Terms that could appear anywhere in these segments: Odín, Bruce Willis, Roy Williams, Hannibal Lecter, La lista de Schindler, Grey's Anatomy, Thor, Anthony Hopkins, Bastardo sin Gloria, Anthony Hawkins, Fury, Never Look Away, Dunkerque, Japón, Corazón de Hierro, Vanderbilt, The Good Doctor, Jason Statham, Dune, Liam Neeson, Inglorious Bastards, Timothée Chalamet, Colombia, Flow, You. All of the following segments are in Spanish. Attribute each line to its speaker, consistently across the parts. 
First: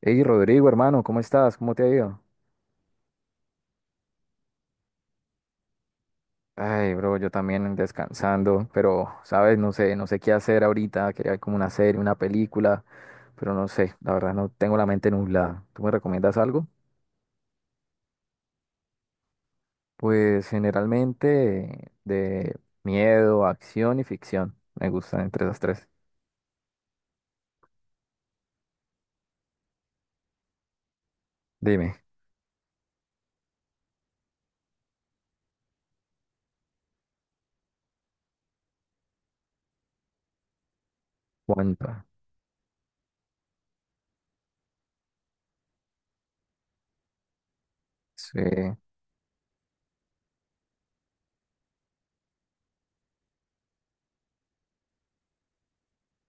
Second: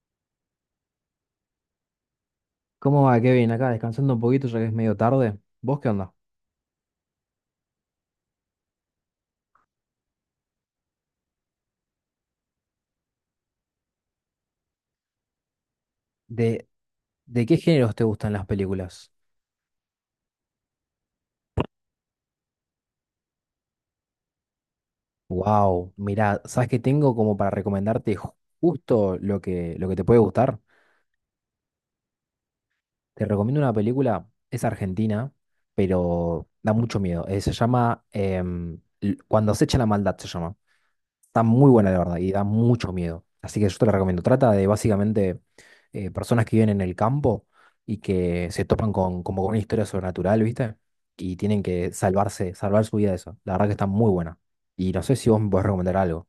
Speaker 1: Hey Rodrigo, hermano, ¿cómo estás? ¿Cómo te ha ido?
Speaker 2: ¿Cómo va, Kevin? Acá descansando un poquito ya que es medio tarde. ¿Vos qué onda?
Speaker 1: Ay, bro, yo también descansando, pero, sabes, no sé qué hacer ahorita, quería ver como una serie, una película, pero no sé, la verdad no tengo la mente nublada. ¿Tú me recomiendas algo?
Speaker 2: ¿De, de qué géneros te gustan las películas?
Speaker 1: Pues generalmente de miedo, acción y ficción. Me gustan entre esas tres.
Speaker 2: Wow, mirá, ¿sabes qué tengo como para recomendarte justo lo que te puede gustar?
Speaker 1: Dime,
Speaker 2: Te recomiendo una película, es argentina, pero da mucho miedo. Se llama Cuando se echa la maldad, se llama. Está muy buena, la
Speaker 1: ¿cuánta?
Speaker 2: verdad, y da mucho miedo. Así que yo te la recomiendo. Trata de básicamente personas que viven en el campo y
Speaker 1: Sí.
Speaker 2: que se topan con, como con una historia sobrenatural, ¿viste? Y tienen que salvarse, salvar su vida de eso. La verdad que está muy buena. Y no sé si vos me podés recomendar algo.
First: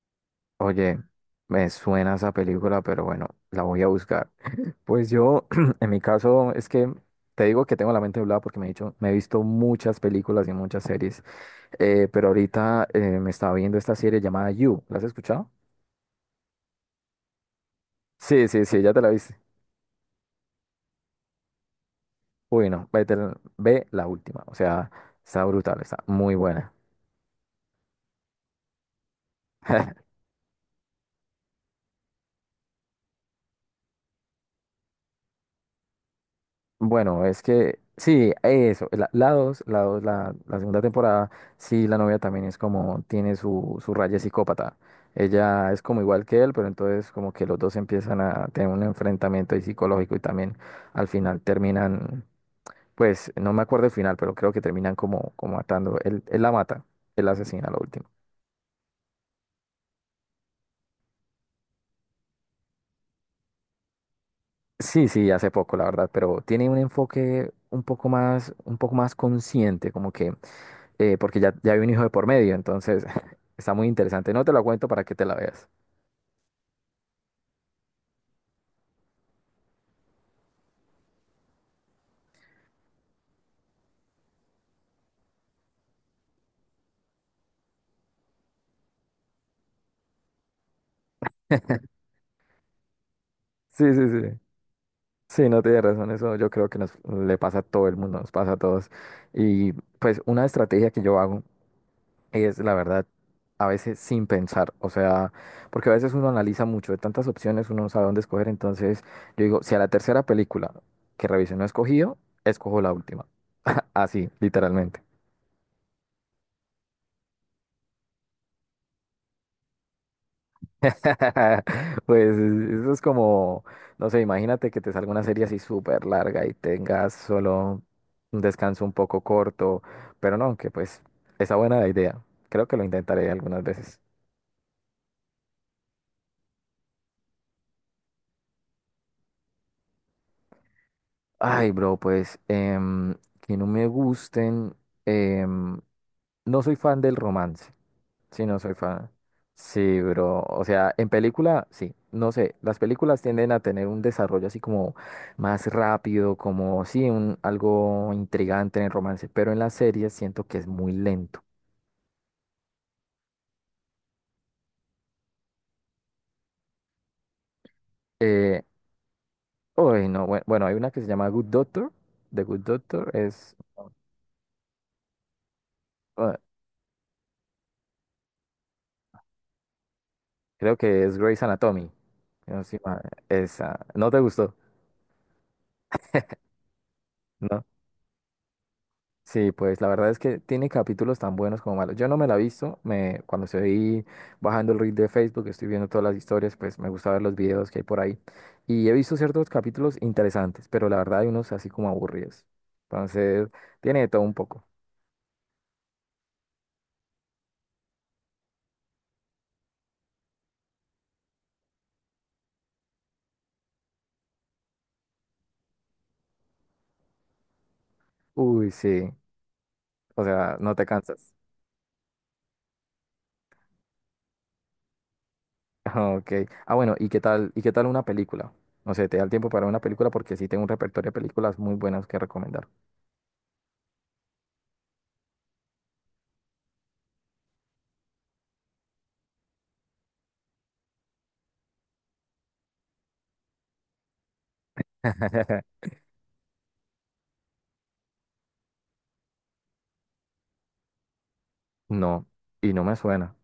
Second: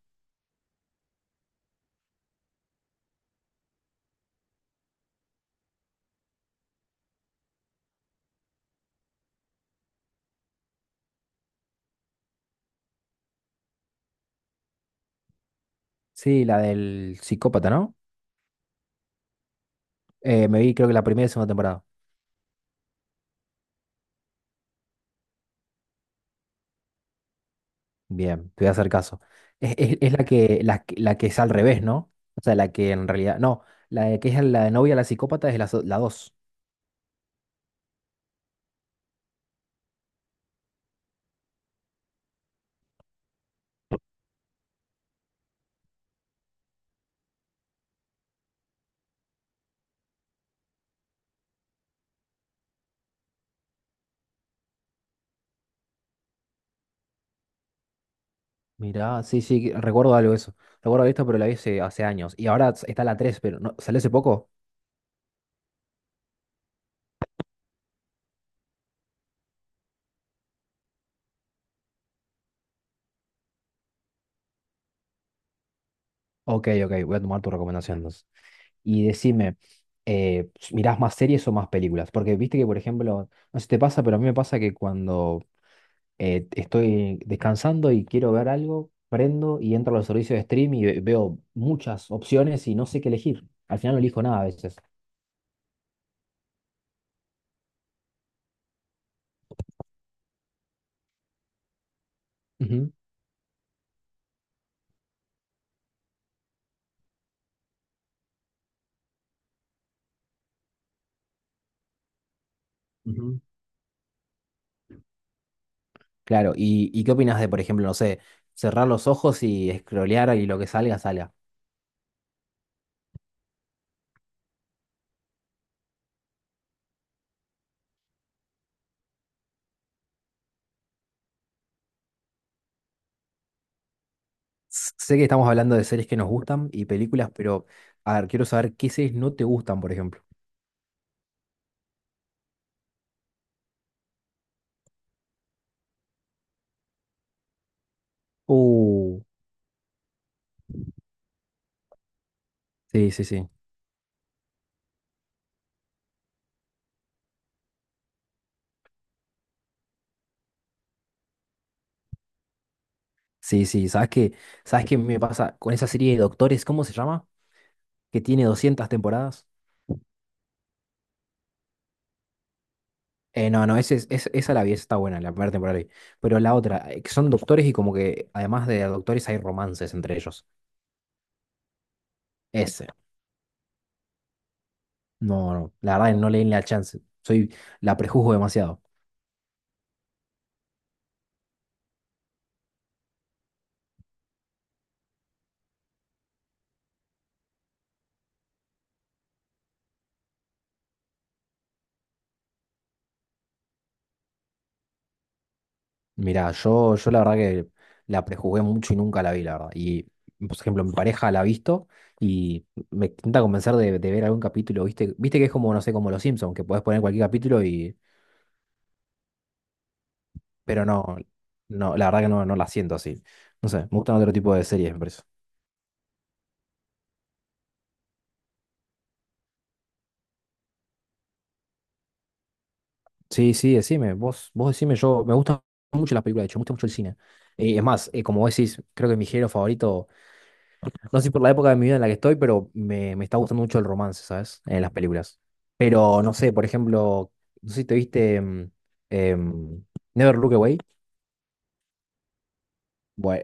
Speaker 1: Oye, me suena esa película, pero bueno, la voy a buscar. Pues yo, en mi caso, es que te digo que tengo la mente nublada porque me he visto muchas películas y muchas series, pero ahorita me estaba viendo esta serie llamada You. ¿La has escuchado?
Speaker 2: Sí, la del psicópata, ¿no?
Speaker 1: Sí, sí, sí, ya te la viste.
Speaker 2: Me vi creo que la primera y segunda temporada.
Speaker 1: Uy, no, ve la última. O sea, está brutal, está muy buena.
Speaker 2: Bien, te voy a hacer caso. Es, es- es la que, la, que la que es al revés, ¿no? O sea, la que en realidad. No, la de que es la novia la psicópata es la, la dos.
Speaker 1: Bueno, es que sí, eso, la dos, la dos, la segunda temporada, sí, la novia también es como, tiene su raya psicópata. Ella es como igual que él, pero entonces como que los dos empiezan a tener un enfrentamiento ahí psicológico y también al final terminan, pues no me acuerdo el final, pero creo que terminan como matando. Él la mata, él la asesina, lo último.
Speaker 2: Mirá, sí, sí, recuerdo algo de eso. Recuerdo esto, pero la vi hace, hace años. Y ahora está la tres, pero no, ¿salió hace poco?
Speaker 1: Sí, sí, hace poco, la verdad, pero tiene un enfoque un poco más consciente, como que porque ya hay un hijo de por medio, entonces está muy interesante. No te lo cuento para que te la veas.
Speaker 2: Ok, ok, voy a tomar tu recomendación entonces. Y decime, ¿mirás más series o más películas? Porque viste que, por ejemplo, no sé si te pasa, pero a mí me pasa que cuando estoy descansando y quiero ver algo, prendo y entro a los servicios de stream y veo muchas opciones y no sé qué elegir. Al
Speaker 1: Sí,
Speaker 2: final no
Speaker 1: sí,
Speaker 2: elijo
Speaker 1: sí.
Speaker 2: nada a veces.
Speaker 1: Sí, no tienes razón, eso yo creo que nos le pasa a todo el mundo, nos pasa a todos. Y pues una estrategia que yo hago es, la
Speaker 2: Ujú,
Speaker 1: verdad, a veces sin pensar, o sea, porque a veces uno analiza mucho, de tantas opciones uno no sabe dónde escoger, entonces yo digo, si a la tercera película que revise no he escogido, escojo la última,
Speaker 2: ujú.
Speaker 1: así, literalmente.
Speaker 2: Claro, y qué opinas de, por ejemplo, no sé, cerrar los ojos y scrollear y lo que salga, salga?
Speaker 1: Pues eso es como, no sé, imagínate que te salga una serie así súper larga y tengas solo un descanso un poco corto, pero no, que pues está buena la idea. Creo que lo intentaré algunas veces.
Speaker 2: Sé que estamos hablando de series que nos gustan y películas, pero a ver, quiero saber qué series no te gustan, por ejemplo.
Speaker 1: Ay, bro, pues que no me gusten, em, no soy fan del romance. Sí, no soy fan.
Speaker 2: Uh,
Speaker 1: Sí, bro. O sea, en película, sí. No sé, las
Speaker 2: sí,
Speaker 1: películas
Speaker 2: sí, sí.
Speaker 1: tienden a tener un desarrollo así como más rápido, como sí, algo intrigante en el romance, pero en las series siento que es muy lento.
Speaker 2: Sí, sí, ¿sabes qué? ¿Sabes qué me pasa con esa serie de Doctores? ¿Cómo se llama? Que tiene
Speaker 1: Eh,
Speaker 2: 200 temporadas.
Speaker 1: Uy, no, bueno, hay una que se llama Good Doctor. The Good Doctor es,
Speaker 2: No, no, ese, esa la vi, esa está buena, la primera temporada la vi.
Speaker 1: ah,
Speaker 2: Pero la otra, que son doctores y como que además de doctores hay romances entre ellos.
Speaker 1: creo que es Grey's Anatomy. No, estoy
Speaker 2: Ese.
Speaker 1: mal. Esa, ¿no te gustó?
Speaker 2: No, no, la verdad que no le di la chance. Soy,
Speaker 1: ¿No?
Speaker 2: la prejuzgo demasiado.
Speaker 1: Sí, pues la verdad es que tiene capítulos tan buenos como malos. Yo no me la he visto, cuando estoy bajando el read de Facebook, estoy viendo todas las historias, pues me gusta ver los videos que hay por ahí. Y he visto ciertos capítulos interesantes, pero la verdad hay unos así como aburridos. Entonces, tiene de todo un poco.
Speaker 2: Mirá, yo la verdad que la prejuzgué mucho y nunca la vi, la verdad. Y, por ejemplo, mi pareja la ha visto y me intenta convencer de ver algún capítulo, ¿viste? Viste que es como, no sé, como Los Simpsons, que podés poner cualquier capítulo y...
Speaker 1: Uy, sí, o sea, no te
Speaker 2: Pero no,
Speaker 1: cansas.
Speaker 2: no, la verdad que no, no la siento así. No sé, me gustan otro tipo de series, me parece.
Speaker 1: Ok. Ah, bueno, ¿y qué tal una película? No sé, ¿te da el tiempo para una película? Porque sí tengo un repertorio de películas muy buenas que recomendar.
Speaker 2: Sí, sí, decime, vos decime, yo me gustan mucho las películas, de hecho, me gusta mucho el cine. Es más, como vos decís, creo que mi género favorito, no sé si por la época de mi vida en la que estoy, pero me está gustando mucho el romance, ¿sabes? En las películas. Pero no sé, por ejemplo, no sé si te viste em, Never Look Away.
Speaker 1: No, y no me suena.
Speaker 2: Bueno,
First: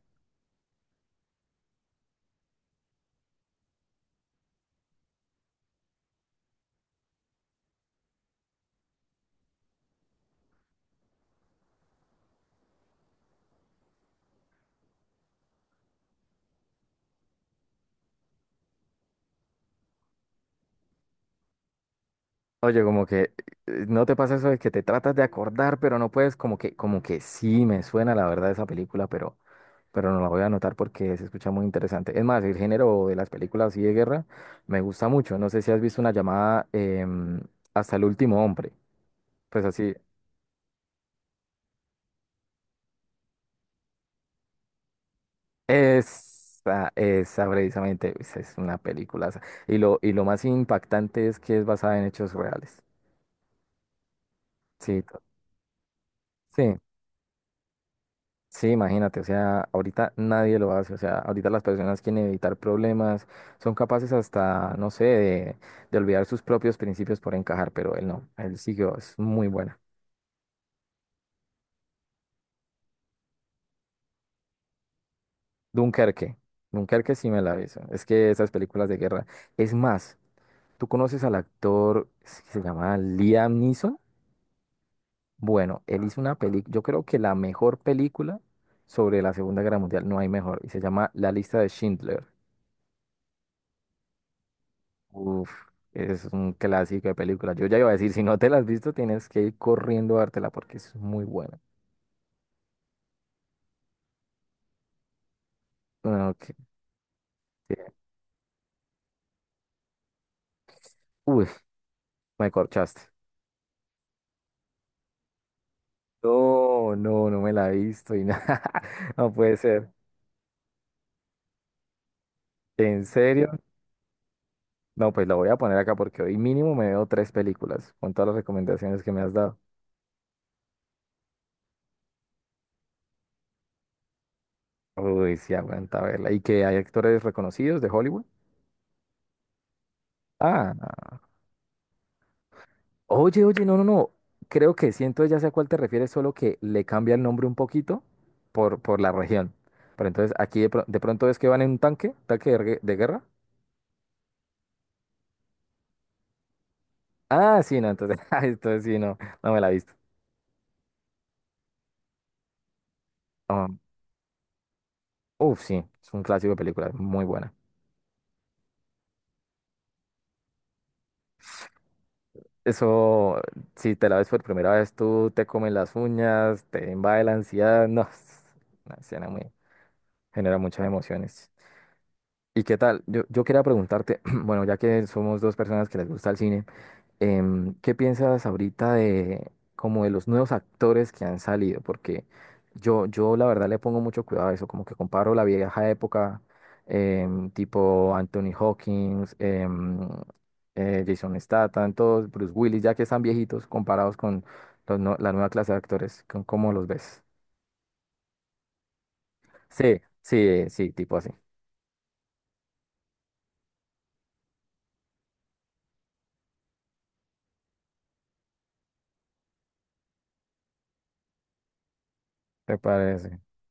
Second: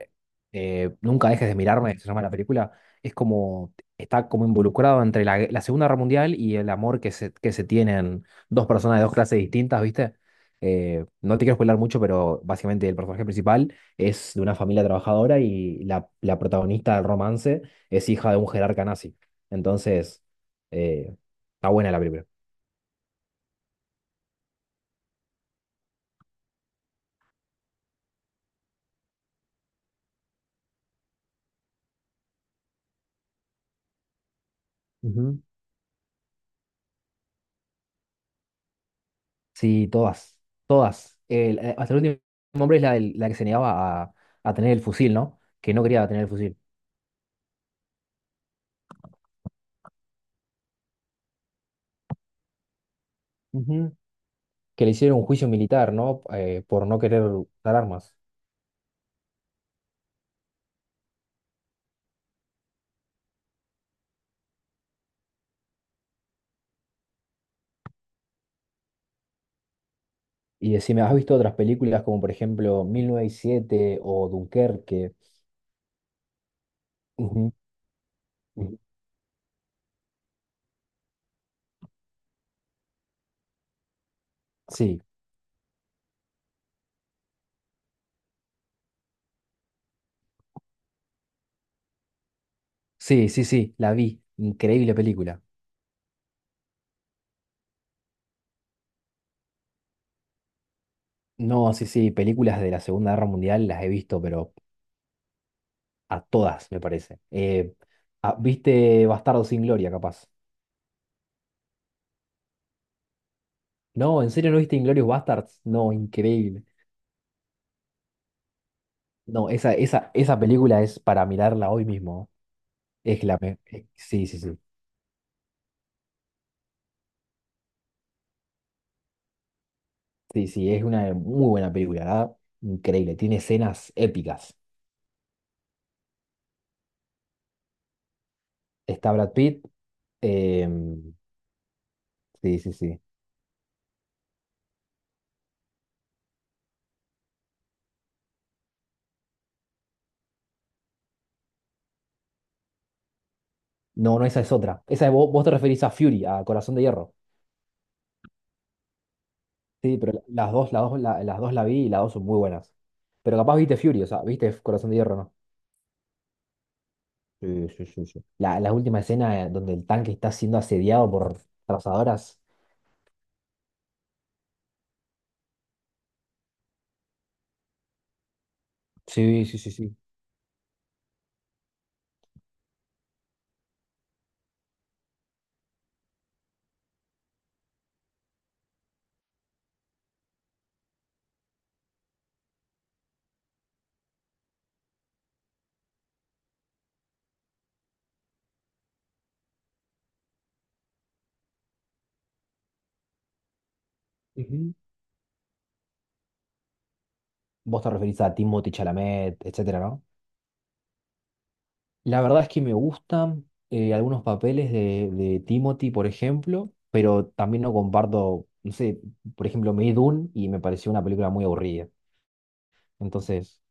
Speaker 2: nunca dejes de mirarme, se llama la película. Es como, está como involucrado entre la, la Segunda Guerra Mundial y el amor que se tienen dos personas de dos clases distintas, ¿viste? No te quiero spoiler mucho, pero básicamente el personaje principal es de una familia trabajadora y la protagonista del romance es hija de un jerarca nazi. Entonces, eh, está buena la película.
Speaker 1: Oye, como que no te pasa eso de que te tratas de acordar, pero no puedes, como que sí me suena la verdad esa película, pero no la voy a anotar porque se escucha muy interesante. Es más, el género de las películas así de guerra me gusta mucho.
Speaker 2: Ujú.
Speaker 1: No sé si has visto una llamada Hasta el último hombre. Pues
Speaker 2: Sí,
Speaker 1: así,
Speaker 2: todas, todas. Hasta el último hombre es la, la que se negaba a tener el fusil, ¿no? Que no quería tener el fusil.
Speaker 1: esa precisamente, pues, es una película. Y lo más impactante es que es basada en hechos reales.
Speaker 2: Ujú. Que le
Speaker 1: Sí,
Speaker 2: hicieron un juicio militar, ¿no?
Speaker 1: sí.
Speaker 2: Por no querer usar armas.
Speaker 1: Sí, imagínate, o sea, ahorita nadie lo hace, o sea, ahorita las personas quieren evitar problemas, son capaces hasta, no sé, de, olvidar sus propios principios por encajar, pero él no, él siguió, es muy buena.
Speaker 2: Y decime, ¿has visto otras películas como por ejemplo 1907 o Dunkerque?
Speaker 1: Dunkerque, Dunkerque sí me la
Speaker 2: Ujú,
Speaker 1: aviso, es que esas
Speaker 2: ujú.
Speaker 1: películas de guerra, es más, ¿tú conoces al actor, es que se llama Liam Neeson?
Speaker 2: Sí,
Speaker 1: Bueno, él hizo una película, yo creo que la mejor película sobre la Segunda Guerra Mundial, no hay mejor, y se llama La lista de Schindler.
Speaker 2: sí, sí, sí, la vi. Increíble película.
Speaker 1: Uf, es un clásico de película. Yo ya iba a decir, si no te la has visto, tienes que ir corriendo a dártela porque es muy buena.
Speaker 2: No, sí, sí, películas de la Segunda Guerra Mundial las he visto, pero a
Speaker 1: No,
Speaker 2: todas, me parece.
Speaker 1: que-
Speaker 2: Ah, ¿viste Bastardo sin Gloria, capaz?
Speaker 1: Uy, me corchaste.
Speaker 2: No, ¿en serio no viste Inglorious Bastards? No, increíble.
Speaker 1: No, no, no me la he visto y nada. No
Speaker 2: No,
Speaker 1: puede
Speaker 2: esa,
Speaker 1: ser.
Speaker 2: esa, esa película es para mirarla hoy mismo.
Speaker 1: ¿En
Speaker 2: Es
Speaker 1: serio?
Speaker 2: sí, sí, sí.
Speaker 1: No, pues la voy a poner acá porque hoy mínimo me veo tres películas con todas las recomendaciones que me has dado.
Speaker 2: Sí, sí, es una muy buena película, ¿verdad? Increíble. Tiene escenas épicas.
Speaker 1: Uy, sí, aguanta verla. ¿Y que hay actores reconocidos de Hollywood?
Speaker 2: Está Brad Pitt.
Speaker 1: Ah,
Speaker 2: em,
Speaker 1: no.
Speaker 2: sí, sí, sí.
Speaker 1: Oye, oye, no, no, no. Creo que siento ya sé a cuál te refieres, solo que le cambia el nombre un poquito por la región. Pero entonces aquí de pronto es que van en un tanque, tanque de guerra.
Speaker 2: No, no, esa es otra. Esa vos, vos te referís a Fury, a Corazón de Hierro.
Speaker 1: Ah, sí, no, entonces, esto sí, no, no me la he visto.
Speaker 2: Sí, pero las dos, las dos, las dos la vi y las dos son muy buenas. Pero capaz viste
Speaker 1: Um,
Speaker 2: Fury, o sea, viste Corazón de Hierro, ¿no?
Speaker 1: Uf, sí, es un clásico de película, muy buena.
Speaker 2: Sí, sí, sí, sí. La última escena donde el tanque está siendo asediado por trazadoras.
Speaker 1: Eso, si te la ves por primera vez, tú te comes las uñas, te invade la ansiedad, no, es una escena
Speaker 2: Sí,
Speaker 1: muy,
Speaker 2: sí, sí, sí.
Speaker 1: genera muchas emociones. ¿Y qué tal? Yo quería preguntarte, bueno, ya que somos dos personas que les gusta el cine. ¿Qué piensas ahorita de como de los nuevos actores que han salido? Porque yo la verdad le pongo mucho cuidado a eso, como que comparo la vieja época, tipo Anthony Hawkins, Jason Statham, todos, Bruce Willis, ya que están viejitos comparados con
Speaker 2: Ujú.
Speaker 1: los no- la nueva clase de actores, ¿cómo los ves?
Speaker 2: Vos te referís a Timothée Chalamet, etcétera,
Speaker 1: Sí,
Speaker 2: ¿no?
Speaker 1: sí, sí, tipo así.
Speaker 2: La verdad es que me gustan algunos papeles de Timothy, por ejemplo, pero también no comparto, no sé, por ejemplo, me vi Dune y me pareció una película muy aburrida.
Speaker 1: ¿Te parece?
Speaker 2: Entonces,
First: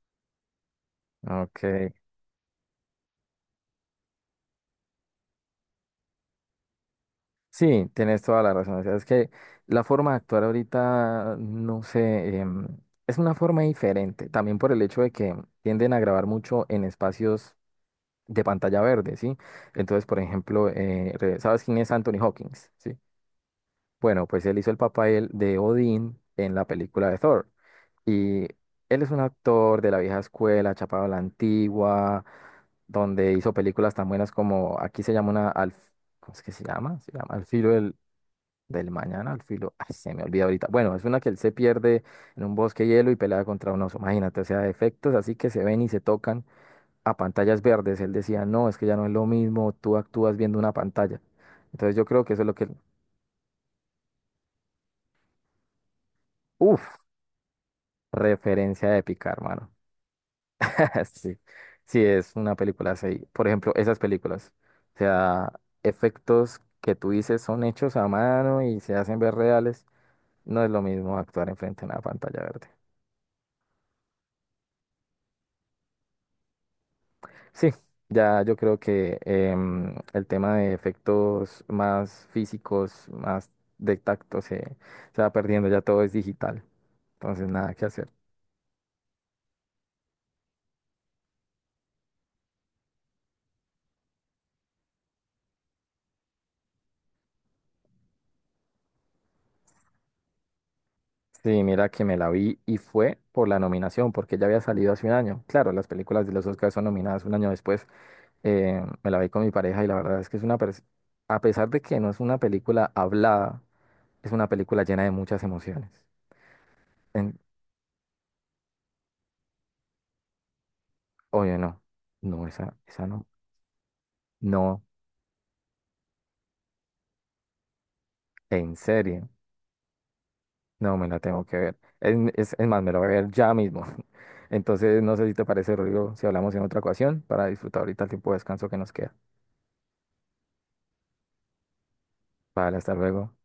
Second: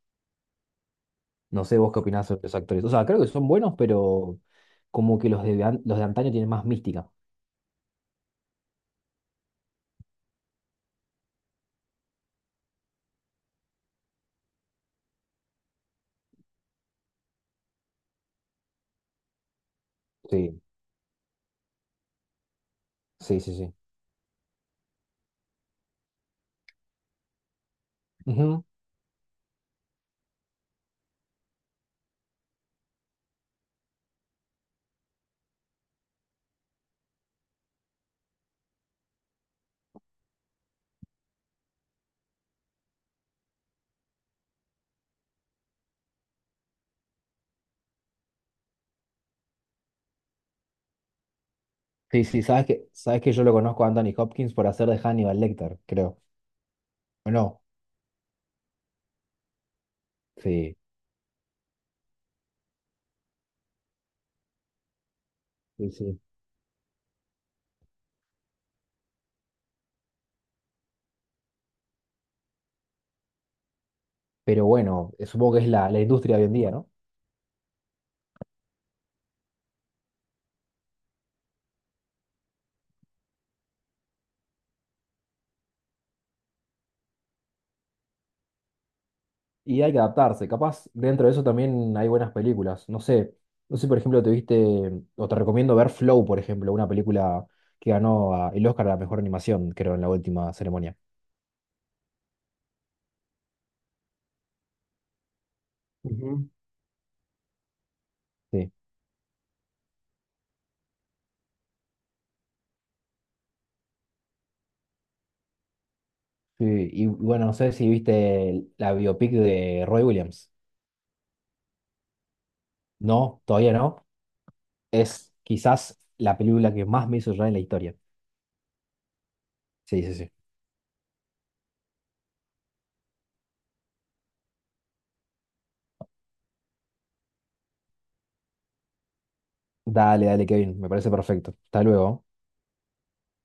Speaker 1: Ok.
Speaker 2: no sé vos qué opinás sobre los actores. O sea, creo que son buenos, pero como que los de, los de antaño tienen más mística.
Speaker 1: Sí, tienes toda la razón. O sea, es que la forma de actuar ahorita, no sé, es una forma diferente. También por el hecho de que tienden a grabar mucho en espacios de pantalla verde, ¿sí? Entonces, por
Speaker 2: Sí,
Speaker 1: ejemplo, ¿sabes quién es Anthony Hawkins? ¿Sí?
Speaker 2: sí, sí, sí.
Speaker 1: Bueno, pues él hizo el papel de Odín en la película de Thor. Y
Speaker 2: Ujú.
Speaker 1: él es un actor de la vieja escuela, chapado a la antigua, donde hizo películas tan buenas como, aquí se llama una, ¿cómo es que se llama? Se llama Al filo del, mañana al filo. Ay, se me olvida ahorita. Bueno, es una que él se pierde en un bosque de hielo y pelea contra un oso. Imagínate, o sea, efectos así que se ven y se tocan a pantallas verdes. Él decía, no, es que ya no es lo mismo, tú actúas viendo una pantalla. Entonces yo
Speaker 2: Sí,
Speaker 1: creo que eso
Speaker 2: sí,
Speaker 1: es lo que...
Speaker 2: sabes que yo lo conozco a Anthony Hopkins por hacer de Hannibal Lecter, creo.
Speaker 1: Uf,
Speaker 2: ¿O no?
Speaker 1: referencia épica, hermano.
Speaker 2: Sí,
Speaker 1: Sí, sí, es una película así. Por ejemplo, esas películas. O sea,
Speaker 2: sí, sí.
Speaker 1: efectos que tú dices son hechos a mano y se hacen ver reales. No es lo mismo actuar enfrente de una pantalla verde.
Speaker 2: Pero bueno, supongo que es la, la industria hoy en día, ¿no?
Speaker 1: Sí, ya yo creo que el tema de efectos más físicos, más de tacto, se va perdiendo, ya todo es digital, entonces nada que hacer.
Speaker 2: Y hay que adaptarse. Capaz dentro de eso también hay buenas películas. No sé, no sé, por ejemplo, te viste, mm, o te recomiendo ver Flow, por ejemplo, una película que ganó el Oscar a la mejor animación, creo, en la última ceremonia.
Speaker 1: Sí, mira que me la vi y fue por la nominación, porque ya había salido hace un año. Claro, las películas de los
Speaker 2: Ujú.
Speaker 1: Oscars son nominadas un año después.
Speaker 2: Sí.
Speaker 1: Me la vi con mi pareja y la verdad es que es a pesar de que no es una película hablada, es una película llena de muchas emociones.
Speaker 2: Sí, y
Speaker 1: En-
Speaker 2: bueno, no sé si viste la biopic de Roy Williams.
Speaker 1: oye, no, no, esa no,
Speaker 2: No, todavía no.
Speaker 1: no,
Speaker 2: Es quizás la película que más me hizo llorar en la historia.
Speaker 1: en serio.
Speaker 2: Sí, sí, sí.
Speaker 1: No, me la tengo que ver. Es más, me la voy a ver ya mismo. Entonces, no sé si te parece, Rodrigo, si hablamos en otra ocasión para disfrutar ahorita el tiempo de descanso que nos queda.
Speaker 2: Dale, dale, Kevin, me parece perfecto. Hasta luego.
Speaker 1: Vale, hasta luego.